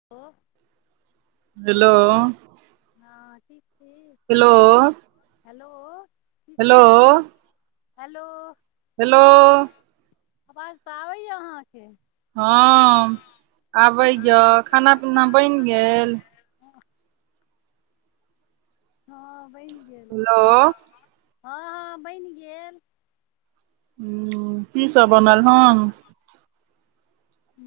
[inaudible] दिलो, हँ ठीक छी हेलो। हेलो। ठीक हेलो। छी हेलो। हेलो। आवाज तऽ आबैया अहाँके। हँ हँ आबैया खाना पीना बनि गेल। हँ बनि गेल हेलो हँ हँ बनि गेल हुं कीसभ बनल हन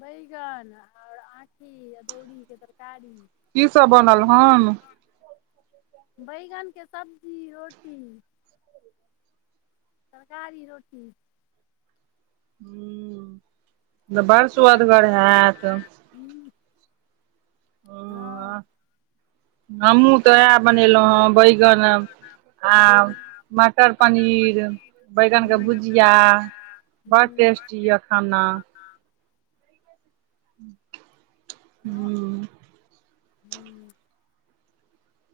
बैगन आओर आँठी अदौड़ीके तरकारी की सब बनल हन। बैगनके सब्जी रोटी। तरकारी रोटी। त बड़ स्वदगर हेयत। हूं। हँ। हमहूँ तऽ उएह बनेलहुँ हेँ बैगन आ मटर पनीर बैगनक‌अ हूँ भुजिया बड़ हूँ टेस्टी ये खाना। हँ हूं। हूँ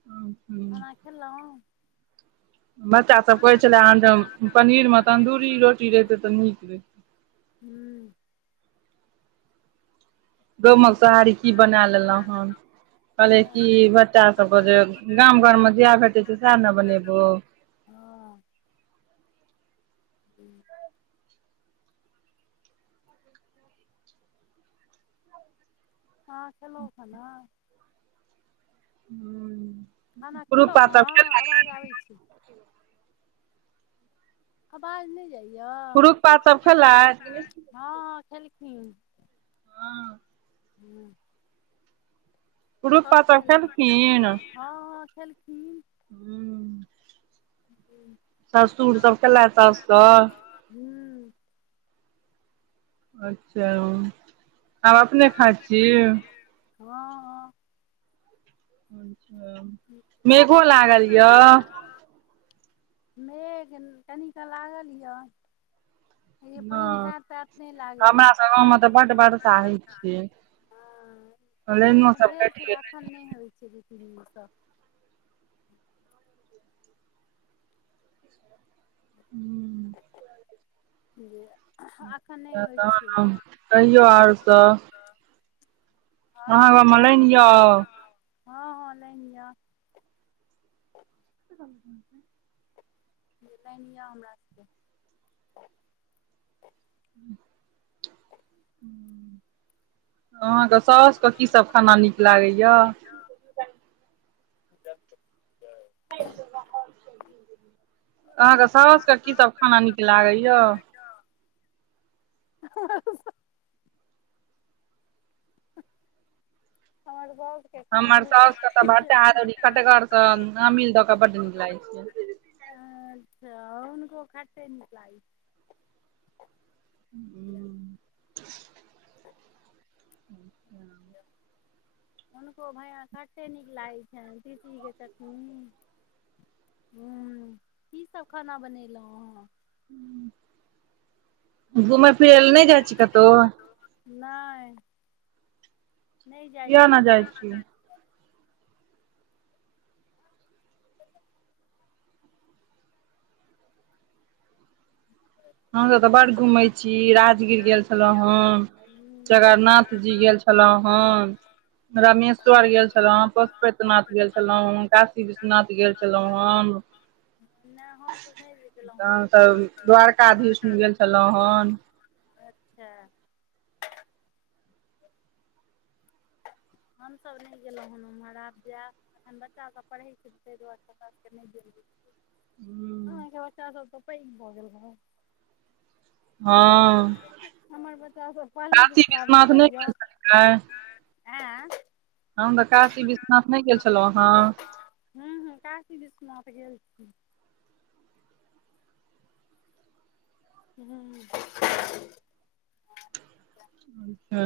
हं। आहां खेलौ। बच्चा सब कहे छला हन जे पनीर में तन्दूरी रोटी रहतै तऽ नीक रहे हूँ। गहूमक सोहारी की बना लेलहुँ हन। कहलिए की बच्चा सबके जे गाम घरमे जेहा भेटे छै सएह ने बनेबो। हँ। हं। अहां खेलहुँ खाना। खाना कुरुख खेलहुँ -पात सब अहाँ आवाज खेलैन आबै छै आवाज नहि जाइ पुरुख पात सब खेलैत कि हँ हॅं खेलखिन। हँ हूँ। पुरुख पात सब खेलखिन। हँ हँ खेलकीन। हूं। हुं। ससुर सब खेलैत सोस सब हूँ। अच्छा आब अपने खाइ छि। हँ हँ। अच्छा मेघो लागल य मेघ कनिकऽ लागल य। हे यै पानि नय हाट ताठ नै हमरा लागैए। सब गाँवमे तऽ बड्ड वर्षा होइ छै हँ, लाइनो सब भेल कटि छलै, एखन गेलै नहि होइत छै दू तीन दिन सं। हुं। जे एखन नहि होइ छै त कहियौ आर सब। [inaudible] और सब गाँवमे लाइन यऽ ठीक हँ हं लाइन य। [inaudible] लाइन ये हमरा सबके। अहाँके साउस के कीसभ खाना नीक लागैए। जास्त जा [unintelligible] अहाँके साउसके की सब खाना नीक लागैये। आ [unintelligible] हमर बग [unintelligible] हमर साउस के तऽ भटा अदौरी खटगर से अमिल द के बड नीक लागै छै। अच्छा, हुनको खटे नीक लागै छै। हुं। हुनको भैया खटे नीक लागैत छनि, तीसीके चटनी। हुं, की सब खाना बनेलहुँ हं। घुमय फिरय ले नहि जाइ छी कतहु। नै, नै जाइ किया नहि छियै। जाइ छी ह [inaudible] हम सब ते बड घूमे छी, राजगीर गेल छलौं हं, जगरनाथ जी गेल छलौं छलहुं हन। रामेश्वर गेल छलहुँ हन, पशुपतिनाथ गेल छलहुँ हन, काशी विश्वनाथ गेल छलहुँ हन। नै हम तऽ नहि निकललहुं हेँ एखन। अभीष्म गेल छलौँ हन। अच्छा। हमसब नहि गेलहुँ हेन उमहर आब जायब। एखन बच्चा सभ पढ़ै छै ताहि दुआरे हमरा सबक नहि गेल भेल। हुं। हं त बच्चा सब त पैघ भऽ गेल हमर। हँ हमर बच्चासभ पहिले काशी दूसरामे विश्वनाथ नहि गेल पढैये। छलियै एं। हम तऽ काशी विश्वनाथ नै गेल छलौँं हँ। हुं हुं काशी विश्वनाथ गेल छी। हुं। अच्छा।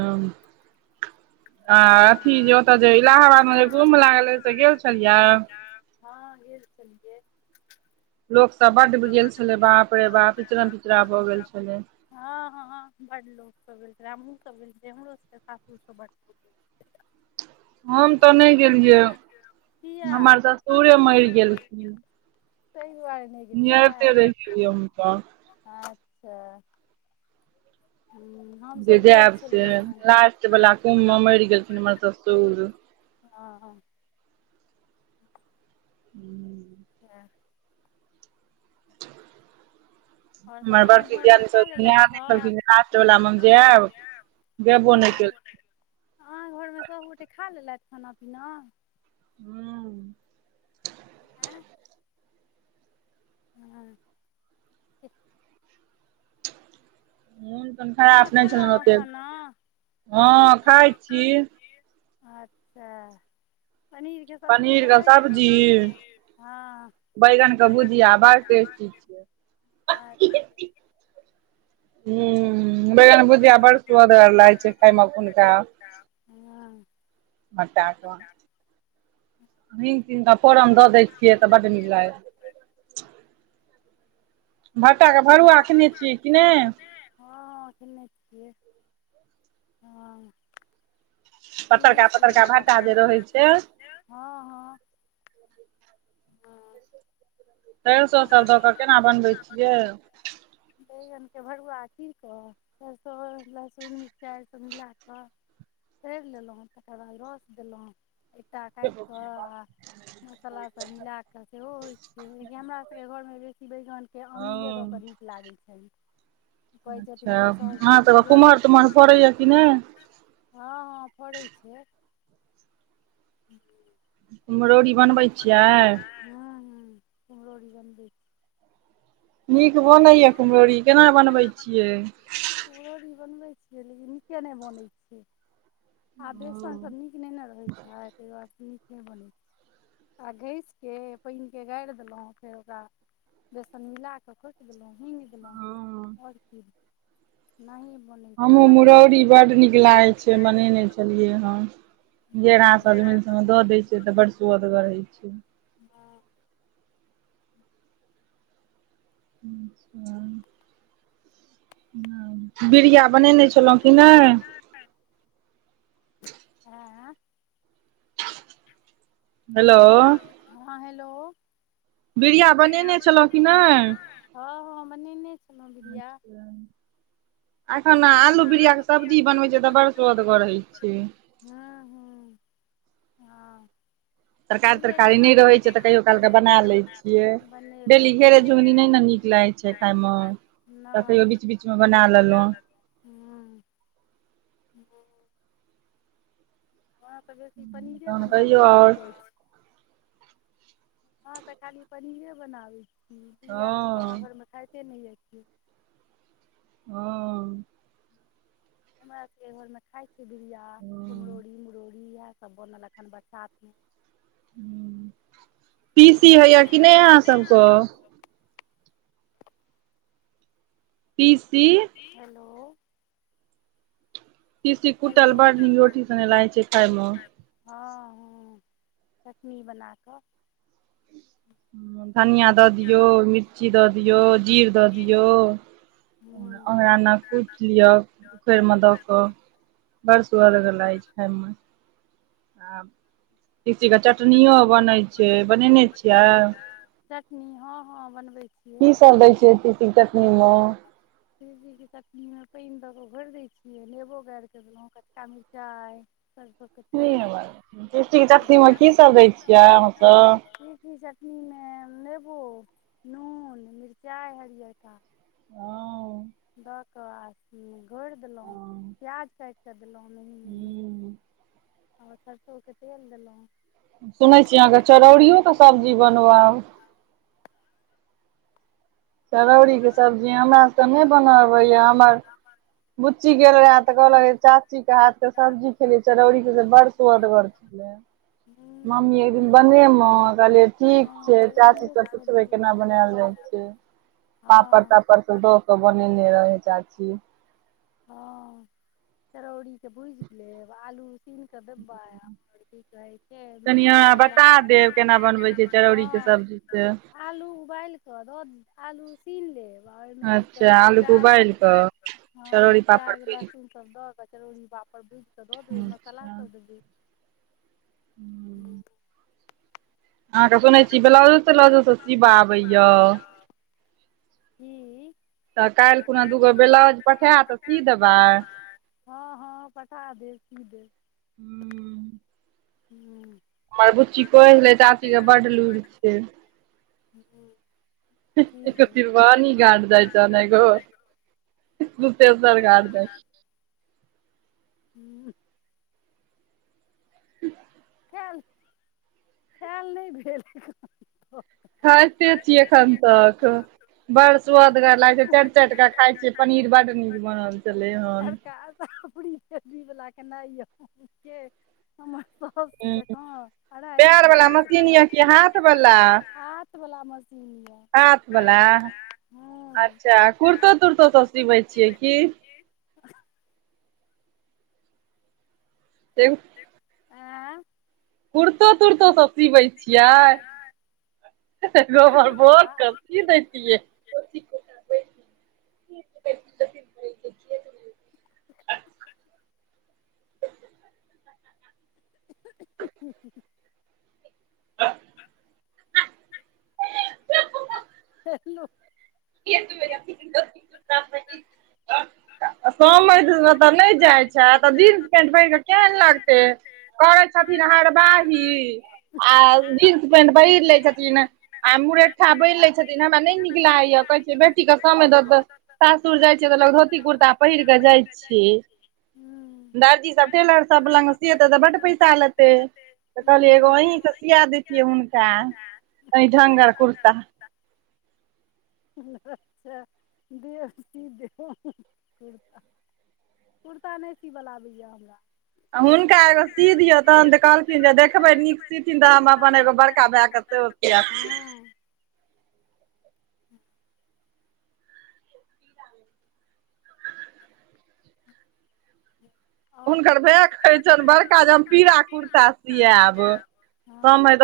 आ अथी जे ओतय जे इलाहाबादमे जे कुम्भ लागलै त गेल छलियै। हँ गेल छलियै। लोक बड्ड सब गेल बड छलै विचित्र छै बाप रे इचरा पिचरा भऽ गेल बाप छलै हँ हँ हं बड लो करबेलकै, हमहु सब करबेलियै, हमरो सब के सासुर मे बड हम तऽ छलै। नहि गेलियै, किया हमर ससुरे मरि गेलखिन। ताहि दुआरे नहि निहारिते गेलियै, रहि गेलियै हम तऽ अच्छा। हुं। जे जायब से लास्ट वला कुम्भ मे मरि गेलखिन हमर ससुर। हँ- हं [inaudible] हूंउ सैह आओर सब हमर अहाँ बड़की घरमे दियादनी सब खा लेलथि सब नियारने छलखिन, जे लास्टवला मे हम जेब। गेबो नय अहाँके केल अहाँ घर में सभ गोटे खा लेलथि खाना -पीना हूं नय मोन खराब अहाँ नहि छलेन खेलहुँ ओते, खाना हँऽ खाइ छी। अच्छा, पनीरके सब्जी पनीर तऽ वैहये पनीर के सब्जी सब्जी हंऽ बैगन के भुजिया बड़ टेस्टी छिय। हुंउ बैगन भुजिया बड़ सु्वदगर लगय छै खाय मे ऐखुनका। [unintelligible] हटे कऽ, हिंग तिंग के फोरन दऽ दै छिय तऽ बड नीक लागै भट्टा के भरुआ खेने छिय कि नहि। हँ -हँ खेने छिय हँ खेने पतरका छिय पतरका भटटा के भट्टा जे भरूआ रहै छै रहय छय हँ -हँ हंऽ सरिसों सब दऽ कऽ केना बनबै छिय। बैगनके भरुआ की कहऽ सरसो लसुन मिरचाई सब मिलाक तरि लेलहुँ, तकर बाद रस देलहुँ एकटा काटि कऽ आ मसाला सब मिला क सेहो होय छै। हमरा सबके घरमे बेसी बैगनके अमीले दऽ हँ कऽ नीक लागय छनि। कहै छथिन अच्छा हमर साउस अहाँ जे सबके बैगन कुम्हर हँ तुम्हर फड़ैया कि नै -हँ फड़ै छै। कुम्हरौरी बनबय कुम्हरौरी बनबै छीय छियै हंऽ- हंऽ, कुम्हरोरी बनबय नीक बनैया कुम्हरौरी, केना बनबय छिय। कुम्हरोरी बनबै छिय, लेकिन नीके नहि बनय छय। आब बेसन सब नीक नहि न रहय छै, ताहि दुआरे नीक नहि बनय आ घसि कऽ पानिकेँ गारि देलहुँ, फेर ओकरा बेसन मिला कऽ खोट देलहु हींग देलहु हँ और की, ऐना ही बनय हमहु मुरौरी बड नीक लागे छै, बनेने छलिय हन, घेरा सजमेन सब में द देय छिय तऽ, बड़ सुउदगर होय छै। हं [inaudible] [unintelligible] बिड़िया बनेने छलहुँं की नहि। हँ हेलो हँ हेलो बिड़िया बिरिया छलहुँ बनेने छलौह कि नहि नेय। हँ- हँ बनेने छलौं बिरिया। अच्छा एखन आलू बिरिया के सब्जी बनबय छिय तऽ बर सु्वदगर होय छै। हँ -हँ हँऽ तरकारी पहिले तरकारी जेका, नहि रहै टाइम नै तऽ रहे छै जखन कालके कहियो काल के लै बना लेय छियै, डेली बनेलक घेरे बना झुगनी नहि ने नीक लागै छै खायमे तऽ कहियो बीच देवकी बीचमे बना लेलहुँ नैय [unintelligible] हां अहाँ त बेसी पनीरे तहन कहियो बनाबै छियै, आओर कही यौ और अहाॅं त खाली पनीरे बनाबै छी, भुजीया सब त अहाँ हँ घरमे खाइते नै यै कियौ। हां हमरा सबर के घर मे खाय छै, भुजीया हँ कुम्हरौरी रो भुजिया सब बनल अखन बरसात में हँ। होइया तीसी कि होइ नहि य अहाँ की नै अहाॅं सबके तीसी, हेलो। तीसी हेलो कुटल बड्ड नीक रोटी सगे लागैय छैय, खाय मे हां हां चटनी बनाके हां धनिया दऽ दियौ मिर्ची दऽ दियौ जीर दऽ दियौ। हूँ ओकरा ऐना कुटि लिओ उखरिमे दऽ कऽ। बड़ सुवदगर लागै छै, खायमे आ तीसी के चटनियो बनैय छैय, बनेने छि बनबै छियै, चटनी हां हां बनबै छियै। तैय दै छियै, तीसी के चटनी मे तीसीके चटनीमे पइन दऽ कऽ घोरि दैय छियै, नेबो गरि कऽ देलहुँ कच्चका मिर्चाई सरसो के तेल तीसीके द चटनीमे कऽ तीसी के चटनी में की सब छियै दै अहाँसभ छियै। तीसी चटनीमे नेेबो, नून, मिरचाइ हरियरका हां दऽ कऽ आ घोरि देलहुँ हुँ प्याज काट क देलहुँ मेही आ सरसोके तेल देलऊ। सुनै छियै, अहाँके चरौरियोके सब्जी बनब आ चरौड़ी के सब्जी हमरा सब के नै बनाबे य हमर बुच्ची गेल रहेए तऽ कहलक चाची के हाथ के सब्जी खेलियै चरौरी के से बड़ सुदगर छले। हूँ मम्मी एकदिन बनेमे कहलियै ठीक हँ छैय, चाची से चरौड़ियोके सब्जी पुछबै केना बनाबै बनायल जाइ छै। हँ पापड़-तापड़ सब दऽ क बनेने रहैय चाची। हां चरौड़ीके भुइज लेब आलू तील के डिब्बा और की कहै छै प्याज, कनि लहसुन अहाँ किआ बता देब केना बनबय छै चरौड़ी। जा आलू उबायलक रौद आलू सीन लेब आ ओहिमे की अच्छा कहैय छै, आलूके प्याज उबालि लह कऽ हां चरौड़ी पापड़ प्याज भुजि लहसुन सब द कऽ चरौड़ी पापड़ भुइज त देबे मसाला अच्छा सब देबे, हां। हूँ अहाँके सुनैय छी ब्लाउजो-त्लाउजो सब सिबा आबैया। हूॅं तऽ काल्हि त काइल दूगो खुना दुगो ब्लाउज पठायत तऽ पठा देब देबै सी देबय हां हां। हां पठा देब सी देब। हूं हूॅं हमर बुच्ची कहय हले चाची के बड्ड लुइर छैय। हूॅं एक तिरवानी घाट जाइ छन एगो कुशेषर घाट जाइ उंह उम् चल खैल नै भेल [unintelligible] खायते छी एखन तक बड़ सुअदगर लागै छै चाइट चाइट क खाय छी। पनीर बड नीक बनल छलै हन तरका [unintelligible] बला खेनाइ य, के हमर पप्प दोस्त हूँ जकां अढाइ पैर घण्टा वाला स मशीन खाय यऽ छी, पैर वाला मशीन यै कि हाथ बला, हाथ बला बला मशीन य। हाथ बला अच्छा कुर्तो तुरतो सिबै छियै की? अंह [unintelligible] एं कुर्तो तुरतो सब सिबै छियै, आहिरौबा कुर्ता बऽर के की दैतियै? [inaudible] [unintelligible] [inaudible] हैलो [unintelligible] समइध अत्त नै जाइ छैं तऽ जीन्स पेंट पहिर कऽ केहन लागतै? करै छथिन हरबाही आ जींस पेंट पहिर लै छथिन आ मुरेठा बाइन्ह लै छथिन हमरा नै निक लागै कहै छ बेटी क समैध ओत सासुर जाइ छै तऽ लोग धोती कुर्ता पहिर क जाइ छियै। हूँ दर्जी सब टेलर सब लंग सीयेतै तऽ बड पैसा लेतै। तऽ कहलियै एगो हूँ अहीं स सिया देतियै हुनका अच्छा कनी ढ़ंगर कुर्ता अच्छा दीय सी देब हम कुर्ता कुर्ता नै सीब लै आबैयै हमरा आ हुनका एगो सी दियौ तहन तऽ कहलखिन जे देखबै नीक सीथिन तऽ हम अपन एगो बड़का भैय के सेहो [unintelligible] हँ [inaudible] [inaudible] हुनकर ठीक भैय कहइ छैन बड़का जे हम पीरा कुर्ता सियैब हँ समैध